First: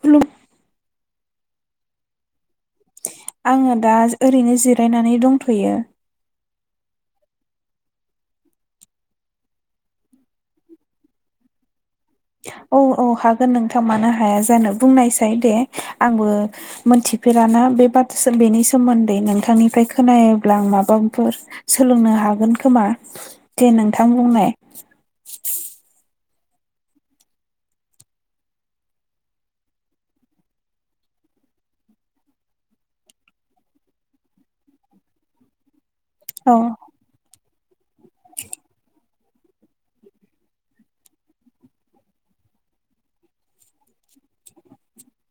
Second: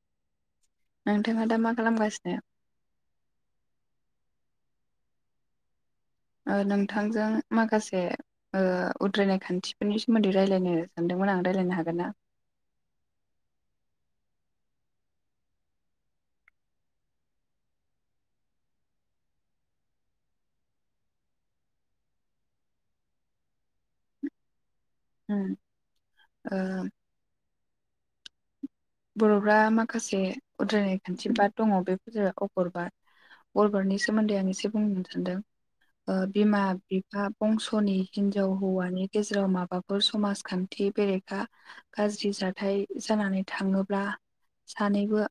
खुलुम नोंथाङा दा मा खालामगासिनो? आङो दा ओरैनो जिरायनानै दंथ'यो। ओ नोंथांजों माखासे उद्रायनाय खान्थिफोरनि सोमोन्दै रायलायनो सानदोंमोन आं रायलायनो हागोनना? औ औ हागोन नोंथां मानो हाया जानो। बुंनायसाय दे आंबो मोनथिफेराना बे बा बेनि सोमोन्दै नोंथांनिफ्राय खोनायोब्ला आं माबाफोर सोलोंनो हागोन खोमा। दे नोंथां बुंनाय। उम ओ बर'फ्रा माखासे उद्रायनाय खान्थि बाद दङ बेफोर जाबाय अगरबाद। अगरबादनि सोमोन्दै आं एसे बुंनो सानदों। औ बिमा बिफा बंस'नि हिनजाव हौवानि गेजेराव माबाफोर समाजखान्थि बेरेखा गाज्रि जाथाय जानानै थाङोब्ला सानैबो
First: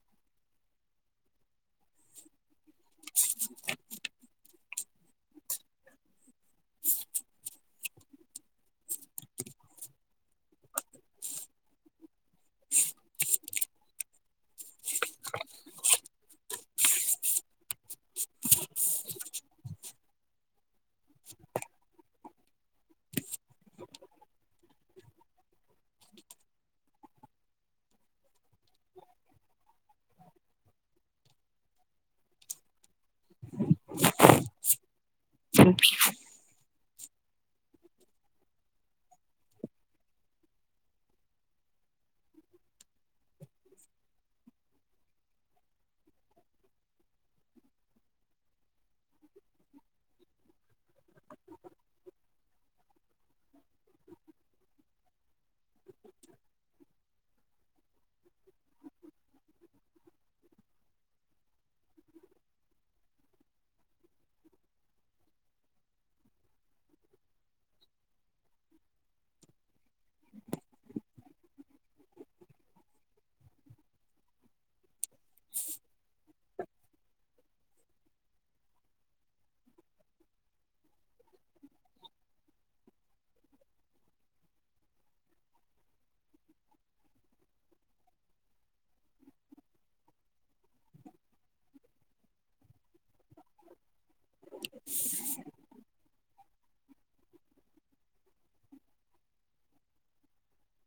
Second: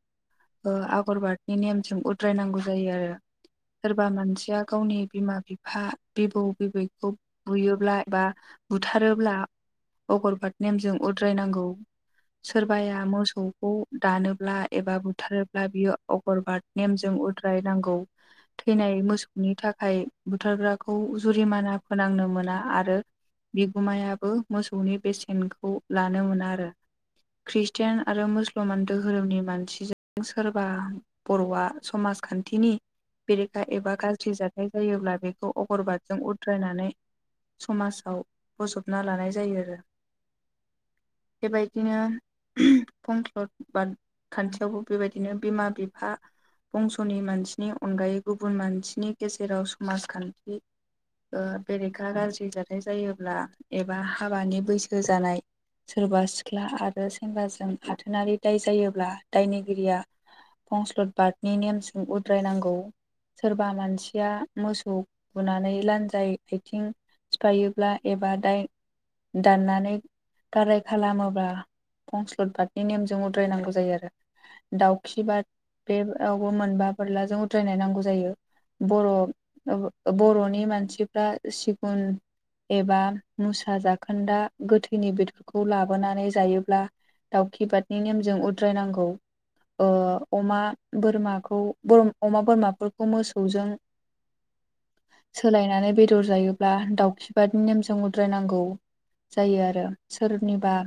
ओ आगरबादनि नेमजों उद्रायनांगौ जायो आरो। सोरबा मानसिया गावनि बिमा बिफा, बिबौ बिबैखौ बुयोब्ला एबा बुथारोब्ला अगरबाद नेमजों उद्रायनांगौ। सोरबाया मोसौखौ दानोब्ला एबा बुथारोब्ला बियो अगरबाद नेमजों उद्रायनांगौ। थैनाय मोसौनि थाखाय बुथारग्राखौ जुरिमाना फोनांनो मोना आरो बिगुमायाबो मोसौनि बेसेनखौ लानो मोना आरो ख्रिस टियान आरो मुसलमान दोहोरोमनि मानसिजों सोरबा बर'आ समाजखान्थिनि बेरेखा एबा गाज्रि जाथाय जायोब्ला बे खौ अगरबादजों उद्रायनानै समाजाव बजबना लानाय जायो आरो बेबायदिनो फंख्लद बाद खान्थियावबो बेबायदिनो बिमा बिफा बंस'नि मानसिनि अनगायै गुबुन मानसिनि गेजेराव समाजखान्थि बेरेखा गाज्रि जाथाय जायोब्ला एबा हाबानि बैसो जानाय सोरबा सिख्ला आरो सेंग्राजों आथोनारि दाय जायोब्ला दायनिगिरिया फंस्लद बादनि नेमजों उद्रायनांगौ। सोरबा मानसिया मोसौ बुनानै लान्जाय आथिं सिफायोब्ला एबा दाय दाननानै गाराय खालामोब्ला फंस्लद बादनि नेमजों उद्रायनांगौ जायो आरो दाउखि बाद बेआव मोनबा बोरलाजों उद्रायनाय नांगौ जायो। बर' बर'नि मानसिफ्रा सिगुन एबा मुसा जाखोन्दा गोथैनि बेदफोरखौ लाबोनानै जायोब्ला दावखि बादनि नेमजों उद्रायनांगौ। ओ अमा बोरमाखौ अमा बोरमाफोरखौ मोसौ जों सोलायनानै बेदर जायो ब्ला दाउखिबादनि नेमजों उद्रायनांगौ जायो आरो सोरनिबा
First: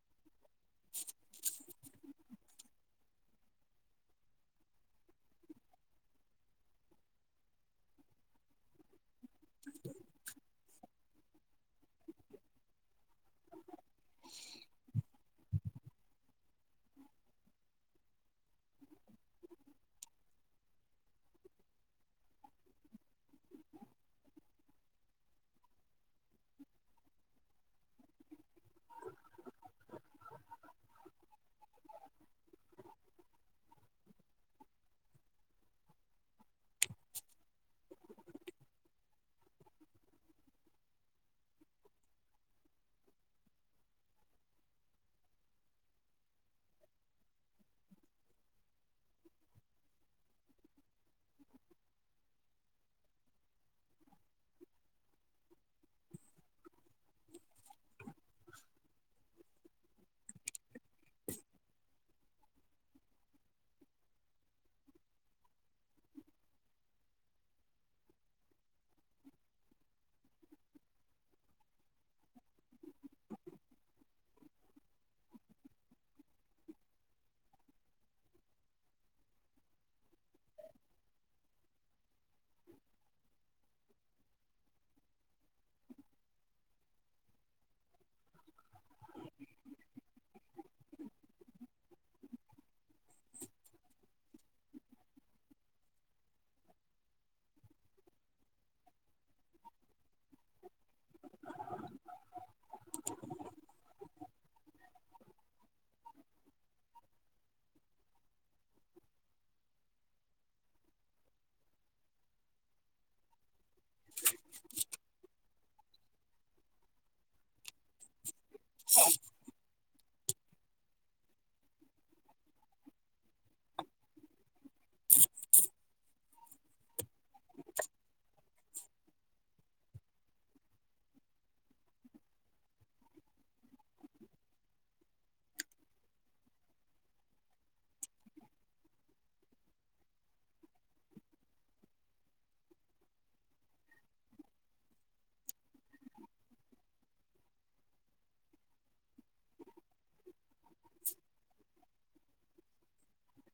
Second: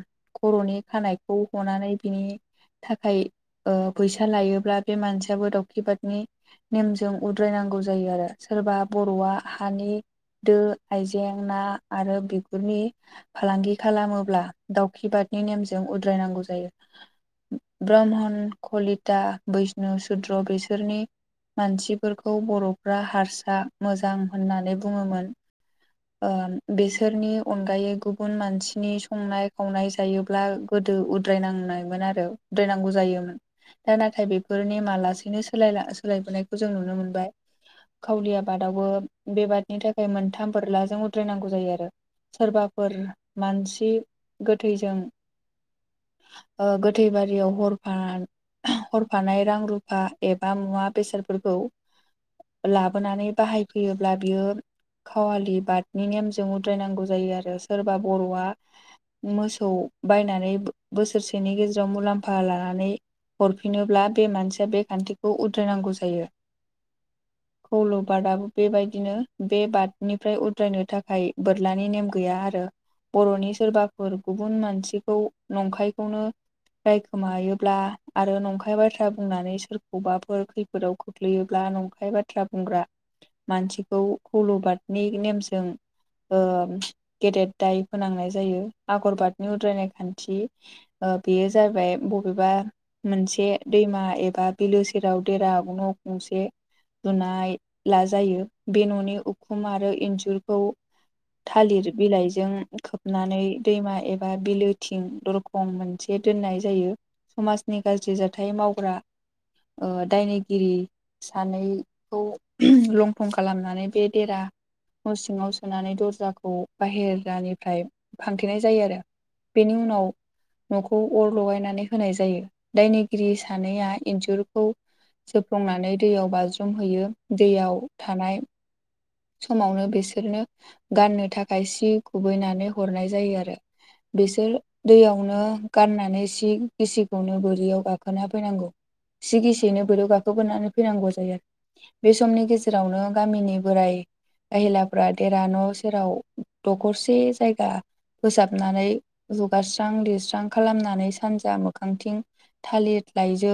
खर खानायखौ हनानै बिनि थाखाय ओ फैसा लायोब्ला बे मानसियाबो दावखिबादनि नेमजों उद्रायनांगौ जायो आरो। सोरबा बर'आ हानि दो आइजें ना आरो बिगुरनि फालांगि खालामोब्ला दावखि बादनि नेमजों उद्रायनांगौ जायो। ब्रह्मन, कलिता, बैष्णु, सुद्र बेसोरनि मानसिफोरखौ बर'फ्रा हारसा मोजां होननानै बुङोमोन। ओ बेसोरनि अनगायै गुबुन मानसिनि संनाय खावनाय जायो। अब्ला गोदो उद्रायनांनायमोन आरो उद्रायनांगौ जायोमोन। दा नाथाय बेफोर नेमा लासैनो स सोलायबोनायखौ जों नुनो मोनबाय। खावलि आबादावबो बेबादनि थाखाय मोनथाम बोरलाजों उद्रायनांगौ जायो आरो। सोरबाफोर मानसि गोथैजों औ गोथै बारियाव हरफा हरफानाय रां रुफा एबा मुवा बेसादफोरखौ लाबोनानै बाहायफैयोब्ला बियो। खावालि बादनि नेमजों उद्रायनांगौ जायो आरो सोरबा बर'आ मोसौ बायनानै बोसोरसेनि गेजेराव मुलाम खफा लानानै हरफिनोब्ला बे मानसिया बे खान्थिखौ उद्रिायनांगौ जायो। [inaudible] कौल' बादआबो बेबायदिनो बे बादनिफ्राय उद्रायनो थाखाय बोरलानि नेम गैया आरो। बर'नि सोरबाफोर गुबुन मानसिखौ नंखायखौनो रायखोमायोब्ला आरो नंखाय बाथ्रा बुंनानै सोरखौबा फोर खैफोदाव खोख्लैयोब्ला नंखाय बाथ्रा बुंग्रा मानसिखौ कौलबादनि नेमजों ओ गेदेर दाय फोनांनाय जायो आगरबादनि उद्रायनाय खान्थि। बेयो जाहैबाय बबेबा मोनसे दैमा एबा बिलो सेराव देरा न' गंसे लुनाय ला जायो बे न'नि उखुम आरो इन्जुरखौ थालिर बिलाइजों खोबनानै दैमा एबा बिलो थिं दरखं मोनसे दोननाय जायो समाजनि गाज्रि जाथाय मावग्रा ओ दायनिगिरि सानैखौ लंथं खालामनानै बे देरा न' सिङाव सोनानै दर्जाखौ बाहेरानिफ्राय फांथेनाय जायो आरो। बेनि उनाव न'खौ अर लगायनानै होनाय जायो दायनिगिरि सानैया इन्जुरखौ जोफ्लंनानै दैयाव बाज्रुमहैयो दैयाव थानाय समावनो बिसोरनो गाननो थाखाय सि गुबुबैनानै हरनाय जायो आरो। बिसोर दैयावनो गाननानै सि गिसिखौनो बोरियाव गाखोना फैनांगौ। सिगिसेयनो बोरौ गाखोबोनानै फैनांगौ जायो आरो बे समनि गेजेरावनो गामिनि बोराय गाहिलाफ्रा देर न' सेराव दखरसे जायगा फोसाबनानै जुगारस्रां लिरस्रां खालामनानै सानजा मोखांथिं थालिर लाइजौ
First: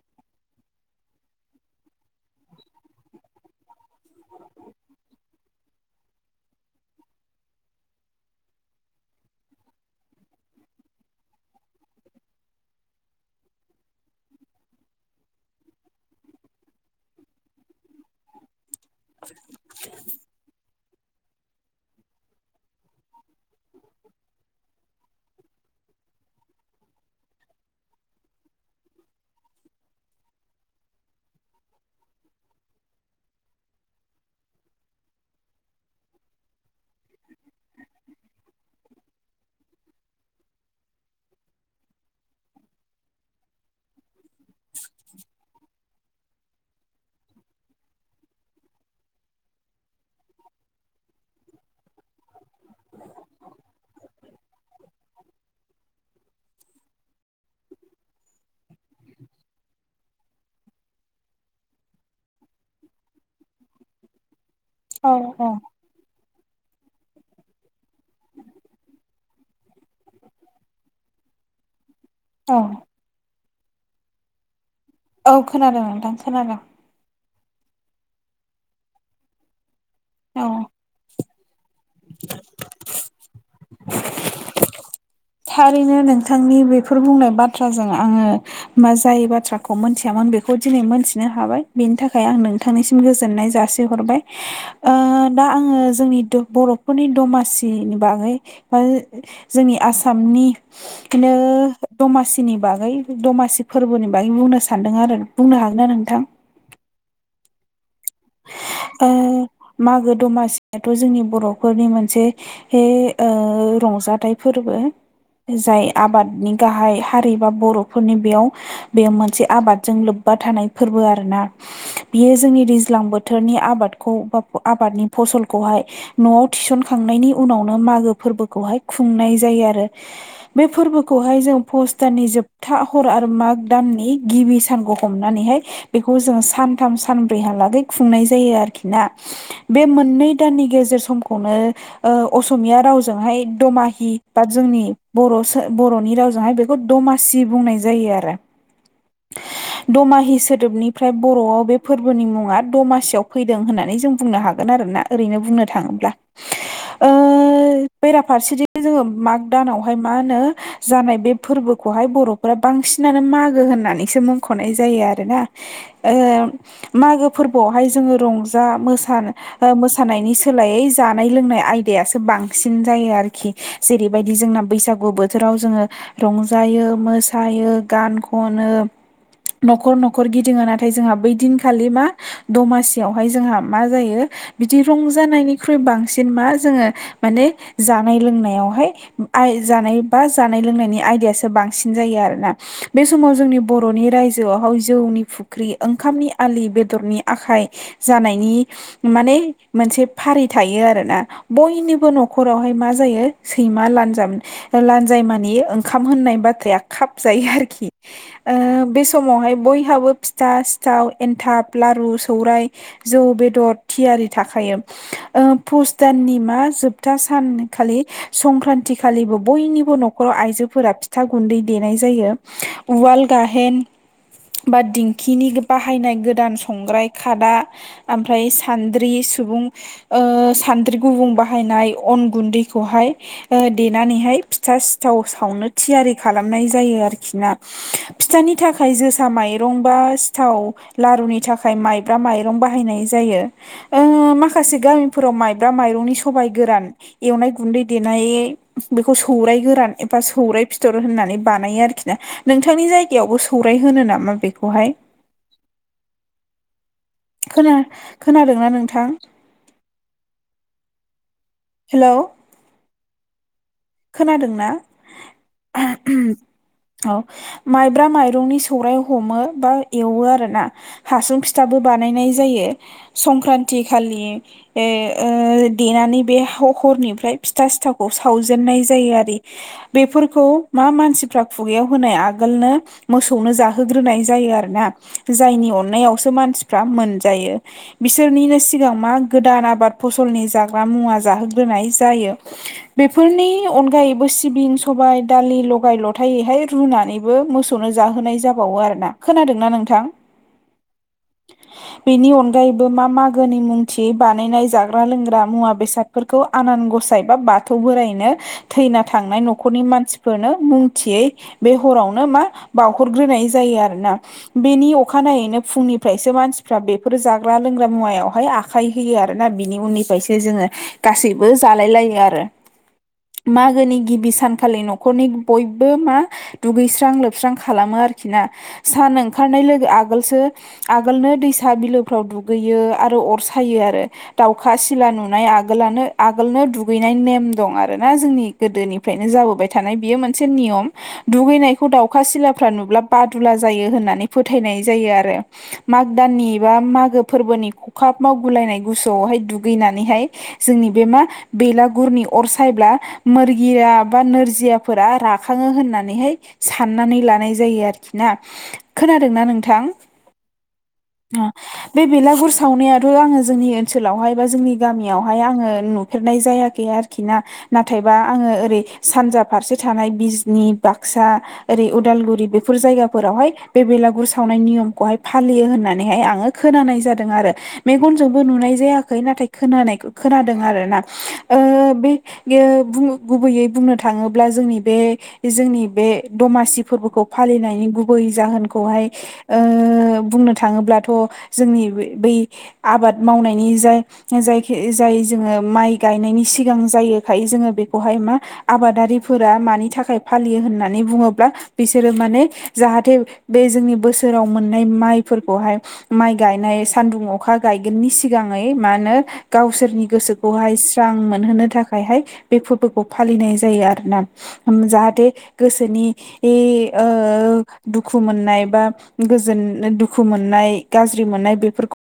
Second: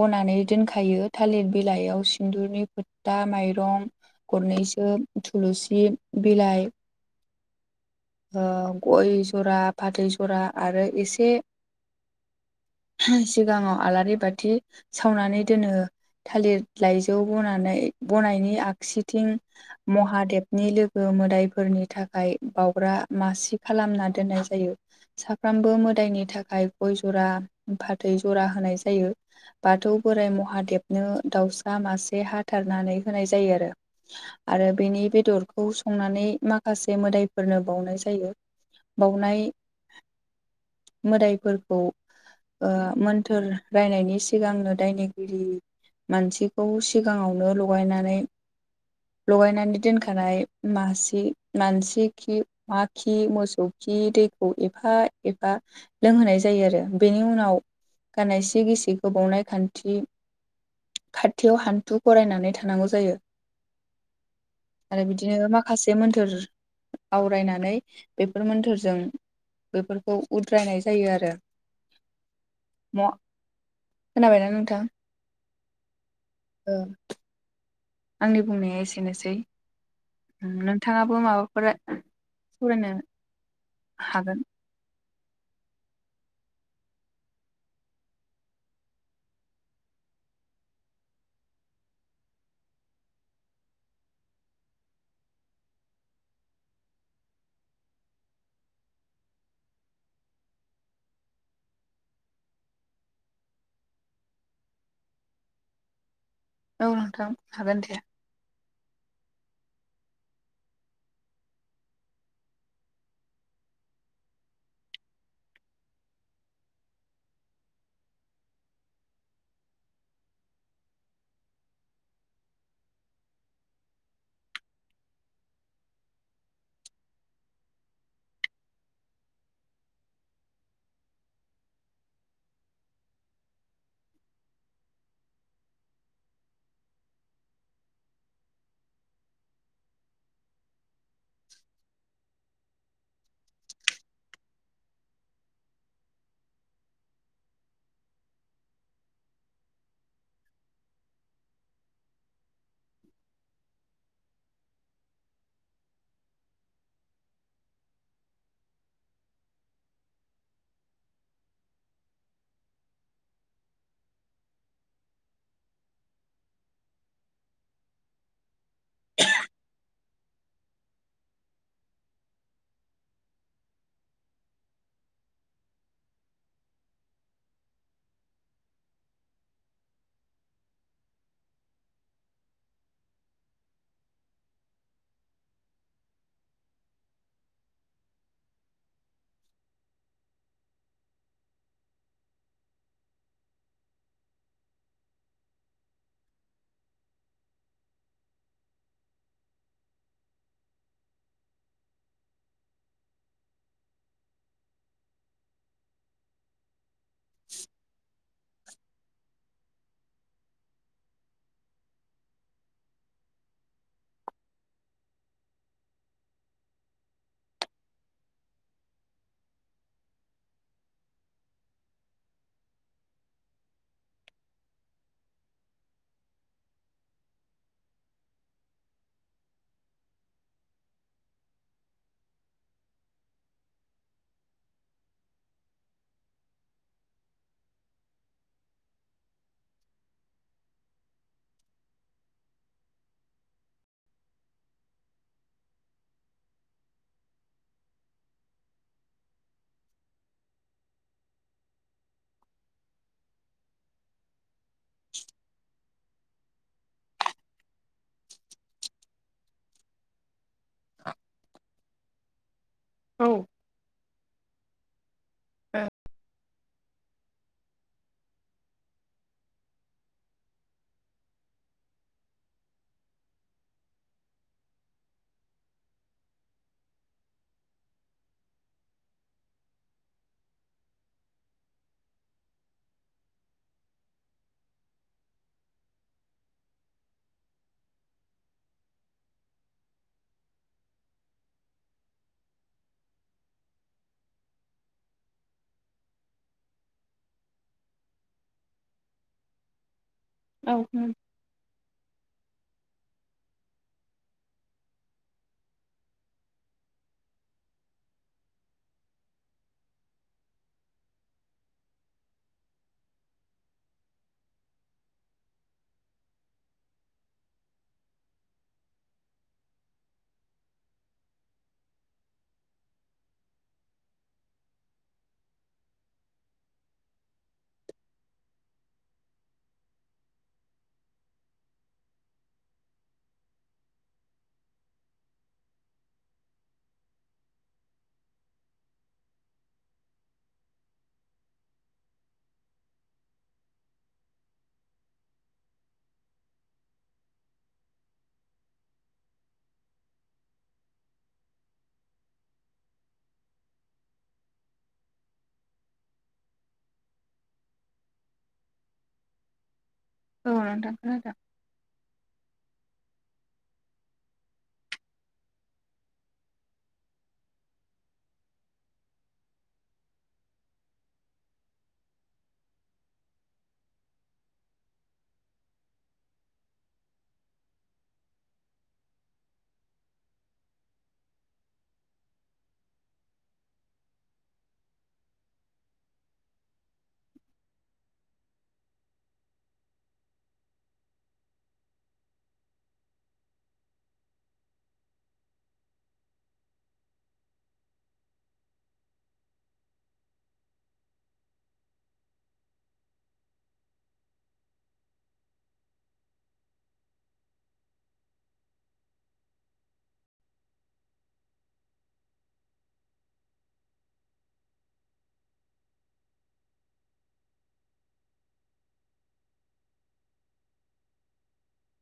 बनानै दोनखायो थालिर बिलाइयाव सिन्दुरनि फोथा माइरं गरनैसो थुलुसि बिलाइ गय जरा फाथै जरा आरो एसे सिगाङाव आलारि बाथि सावनानै दोनो थालिर लाइजौ बनानै बनायनि आगसिथिं महादेबनि लोगो मोदायफोरनि थाखाय बाउग्रा मासि खालामना दोननाय जायो। जायो साफ्रोमबो मोदायनि थाखाय गय जरा फाथै जरा होनाय जायो। बाथौ बोराइ महादेबनो दाउसा मासे हाथारनानै होनाय जायो आरो। आरो बेनि बेदरखौ संनानै माखासे मोदायफोरनो बावनाय जायो। बावनाय मोदायफोरखौ मोन्थोर रायनायनि सिगांनो दायनिगिरि मानसिखौ सिगाङावनो लगायनानै लगायनानै दोनखानाय मासे मानसि खि अमा खि, मोसौ खि दै खौ एफा-एफा लोंहोनाय जायो आरो बेनि उनाव गाननाय सि गिसिखौ बावनाय खान्थि खाथियाव हान्थु खरायनानै थानांगौ जायो आरो औ औ बिदिनो माखासे मोन्थोर आवरायनानै बेफोर मोन्थोरजों बेफोरखौ उद्रायनाय जायो आरो ए म खोनाबायना नोंथां? औ खोनादों नोंथां खोनादों ओ आंनि बुंनाया एसेनोसै औ उम नोंथाङाबो माबाफोर सावरायनो हागोन थारैनो नोंथांनि बेफोर बुंनाय बाथ्राजों आङो मा जाय बाथ्राखौ मोनथियामोन बेखौ दिनै मोनथिनो हाबाय बेनि थाखाय आं नों नोंथांनिसिम गोजोननाय जासिहरबाय ओ दा आङो जोंनि द बर'फोरनि दमासिनि बागै [inaudible] जोंनि आसामनि दिनो दमासिनि बागै दमासि फोरबोनि बागै बुंनो सानदों आरोना बुंनो हागोनना नोंथां औ नोंथां हागोन दे ओ मागो दमासियाथ' जोंनि बर'फोरनि मोनसे हे ओ रंजाथाइ फोरबो जाय आबादनि गाहाय हारि बा बर'फोरनि बेयाव बेयो मोनसे आबादजों लोब्बा थानाय फोरबो आरोना बियो जोंनि दैज्ल लां बोथोरनि आबादखौ बा आबादनि फसलखौहाय न'आव थिसनखांनायनि उनावनो मागो फोरबोखौहाय खुंनाय जायो आरो बे फोरबोखौहाय जों पुस दाननि जोब था हर आरो माग दाननि गिबि सानखौ हमनानैहाय बेखौ जों सानथाम सानब्रैहालागै खुंनाय जायो आरोखि ना बे मोननै दाननि गेजेर समखौनो ओ असमिया रावजोंहाय दमाहि बा जोंनि बर' सो बर'नि रावजोंहाय बेख खौ दमासि बुंनाय जायो आरो [unintelligible] दमाहि सोदोबनिफ्राय बर'आव बे फोरबोनि मुङा दमासियाव फैदों होननानै जों बुंनो हागोन आरोना ओरैनो बुंनो थाङोब्ला ओ बेराफारसेथि जोङो माग दानावहाय मा होनो जानाय बे फोरबोखौहाय बर'फोरा बांसिनानो मागो होननानैसो मुंख'नाय जायो आरोना ओहो मागो फोरबोआवहाय जोङो रंजा मोसानो ओ मोसानायनि सोलायै जानाय लोंनाय आयदायासो बांसिन जायो आरोखि। जेरैबायदि जोंना बैसागु बोथोराव जोङो रंजायो मोसायो गान खनो न'खर न'खर गिदिङो नाथाय जोंहा बै दिनखालि मा दमासियावहाय जोंहा मा जायो बिदि रंजानायनिख्रुइ बांसिन मा जोङो माने जानाय लोंनायावहाय आय जानाय बा जानाय लोंनायनि आयदायासो बांसिन जायो आरोना। बे समाव जोंनि बर'नि रायजोआवहाय जौनि फुख्रि ओंखामनि आलि बेद दरनि आखाइ जानायनि माने मोनसे फारि थायो आरोना। बयनिबो न'खरावहाय मा जायो सैमा लानजाब लानजायमानि ओंखाम होननाय बाथ्राया खाबजायो आरोखि ओ बे समावहाय बयहाबो फिथा सिथाव एनथाब लारु सौराय जौ बेदर थियारि थाखायो। ओ पुस दाननि मा जोबथा सान खालि संक्रान्तिखालिबो बयनिबो न'खराव आइजोफोरा फिथा गुन्दै देनाय जायो। उवाल गाहेन बा दिंखिनि बाहायनाय गोदान सम संग्राय खादा ओमफ्राय सान्द्रि सुबुं सान्द्रि गुबुं बाहायनाय अन गुन्दैखौहाय। देनानैहाय फिथा सिथाव सावनो थियारि खालामनाय जायो आरोखिना। फिथानि थाखाय जोसा माइरं बा सिथाव लारुनि थाखाय। थाखाय माइब्रा माइरं बाहायनाय जायो। ओ माखासे गामिफोराव माइब्रा माइरंनि सबाय गोरान एवनाय गुन्दै देनाय बेखौ सौराय गोरान एबा सौराय फिथर होननानै बानायो आरोखिना। नोंथांनि जायगायावबो सौराय होनो नामा बेखौहाय [inaudible] खोनादोंना नोंथां। [inaudible] हेल'। औ। खोनादोंना औ औ। माइब्रा माइरंनि सौराइ हमो बा एवो आर ना हासुं फिथाबो बानायनाय जायो संक्रान्ति खालि। देनानै बे हरनिफ्राय फिथा सिथावखौ सावजे सुजेननाय जायो आरो बेफोरखौ मा मानसिफ्रा खुगायाव होनाय आगोलनो। मोसौनो जाहोग्रोनाय जायो आरोना जायनि अननायावसो मानसिफ्रा मोनजायो। बिसोरनिनो सिगां मा गोदान आबाद फसलनि जाग्रा मुवा जाहोग्रोनाय जायो। बेफोरनि अनगायैबो सिबिं सबाय दालि लगाय लथायैहाय रुनानै बेबो मोसौनो जाहोनाय जाबावो आरोना खोनादोंना नोंथां। औ। बेनि अनगायैबो मा मागोनि मुंथि बानायनाय जाग्रा लोंग्रा मुवा बेसाद। फोरखौ आनान गसाय बा बाथौ बोराय। थैना थांनाय न'खरनि मानसिफोरनो मुं थियै बे हरावनो मा बावहरग्रोनाय जायो आरोना। बेनि अखानायैनो फुंनिफ्रायसो मानसिफ्रा बेफोर जाग्रा लोंग्रा मुवायावहाय आ आखाइ होयो आरोना बिनि उननिफ्रायसो जोङो गासैबो जालाय लायो आरो। मागोनि गिबि सानखालि न'खरनि बयबो मा दुगैस्रां लोबस्रां खालामो आरोखिना सान ओंखारनाय लोगो आगोलसो आगोलनो दैसा बिलोफ्राव दुगैयो आरो अर सायो आरो। दावखा सिला नुनाय आगोलनो आगोलनो दुगैनाय नेम दं आरो। आरोना जोंनि गोदोनिफ्रायनो जाबोबाय थानाय बियो मोनसे नियम। दुगैनायखौ दाउखा सिलाफ्रा नुब्ला बादुला जायो होननानै फोथायनाय जायो आरो मागो दाननि बा मागो फोरबोनि खखाब मावगुलायनाय गुसुआवहाय दुगैनानैहाय जोंनि बे मा बेलागुरनि अर सायब्ला मोरगिया बा नोरजियाफोरा राखाङो होननानैहाय। साननानै लानाय जायो आरोखि ना खोनादोंना नोंथां। औ नोंथां खोनादों। ओ बे बेलागुर सावनायाथ' आङो जोंनि ओनसोलावहाय बा जोंनि गामियावहाय आङो न फेरनाय जायाखै आरोखि ना नाथायबा आङो ओरै सानजा फारसे थानाय बिजनि बाक्सा ओरै उदालगुरि बेफोर जायगाफोरावहाय बे बेलागुर सावनाय नियमखौहाय फालियो होननानैहाय आङो खोनानाय जादों आरो मेगनजोंबो नुनाय जायाखै नाथाय खोनानाय खोनादों आर ना बे बे गुबैयै बुंनो थाङोब्ला जोंनि बे जोंनि बे दमासि फोरबोखौ फालिनायनि गुबै जाहोनखौहाय ओ‌ बुंनो थाङोब्लाथ' जोंनि बै आबाद मावनायनि जाय जायखि जाय जोङो माइ गायनायनि सिगां जायो। थाखायो जोङो बेखौहाय मा आबादारिफोरा मानि थाखाय फालियो होननानै बुङोब्ला बिसोरो माने जाहाथे बे जोंनि बोसोराव मोननाय माइफोरखौहाय माइ गायनाय सान्दुं अखा गायगोननि सिगाङै मा होनो। गावसोरनि गोसोखौहाय स्रां मोनहोनो थाखाय थाखायहाय बे फोरबोखौ फालिनाय जायो आरो ना जाहाथे गोसोनि ए ओ दुखु मोननाय बा गोजोन दुखु मोननाय गाज्रि मोननाय बेफोरखौ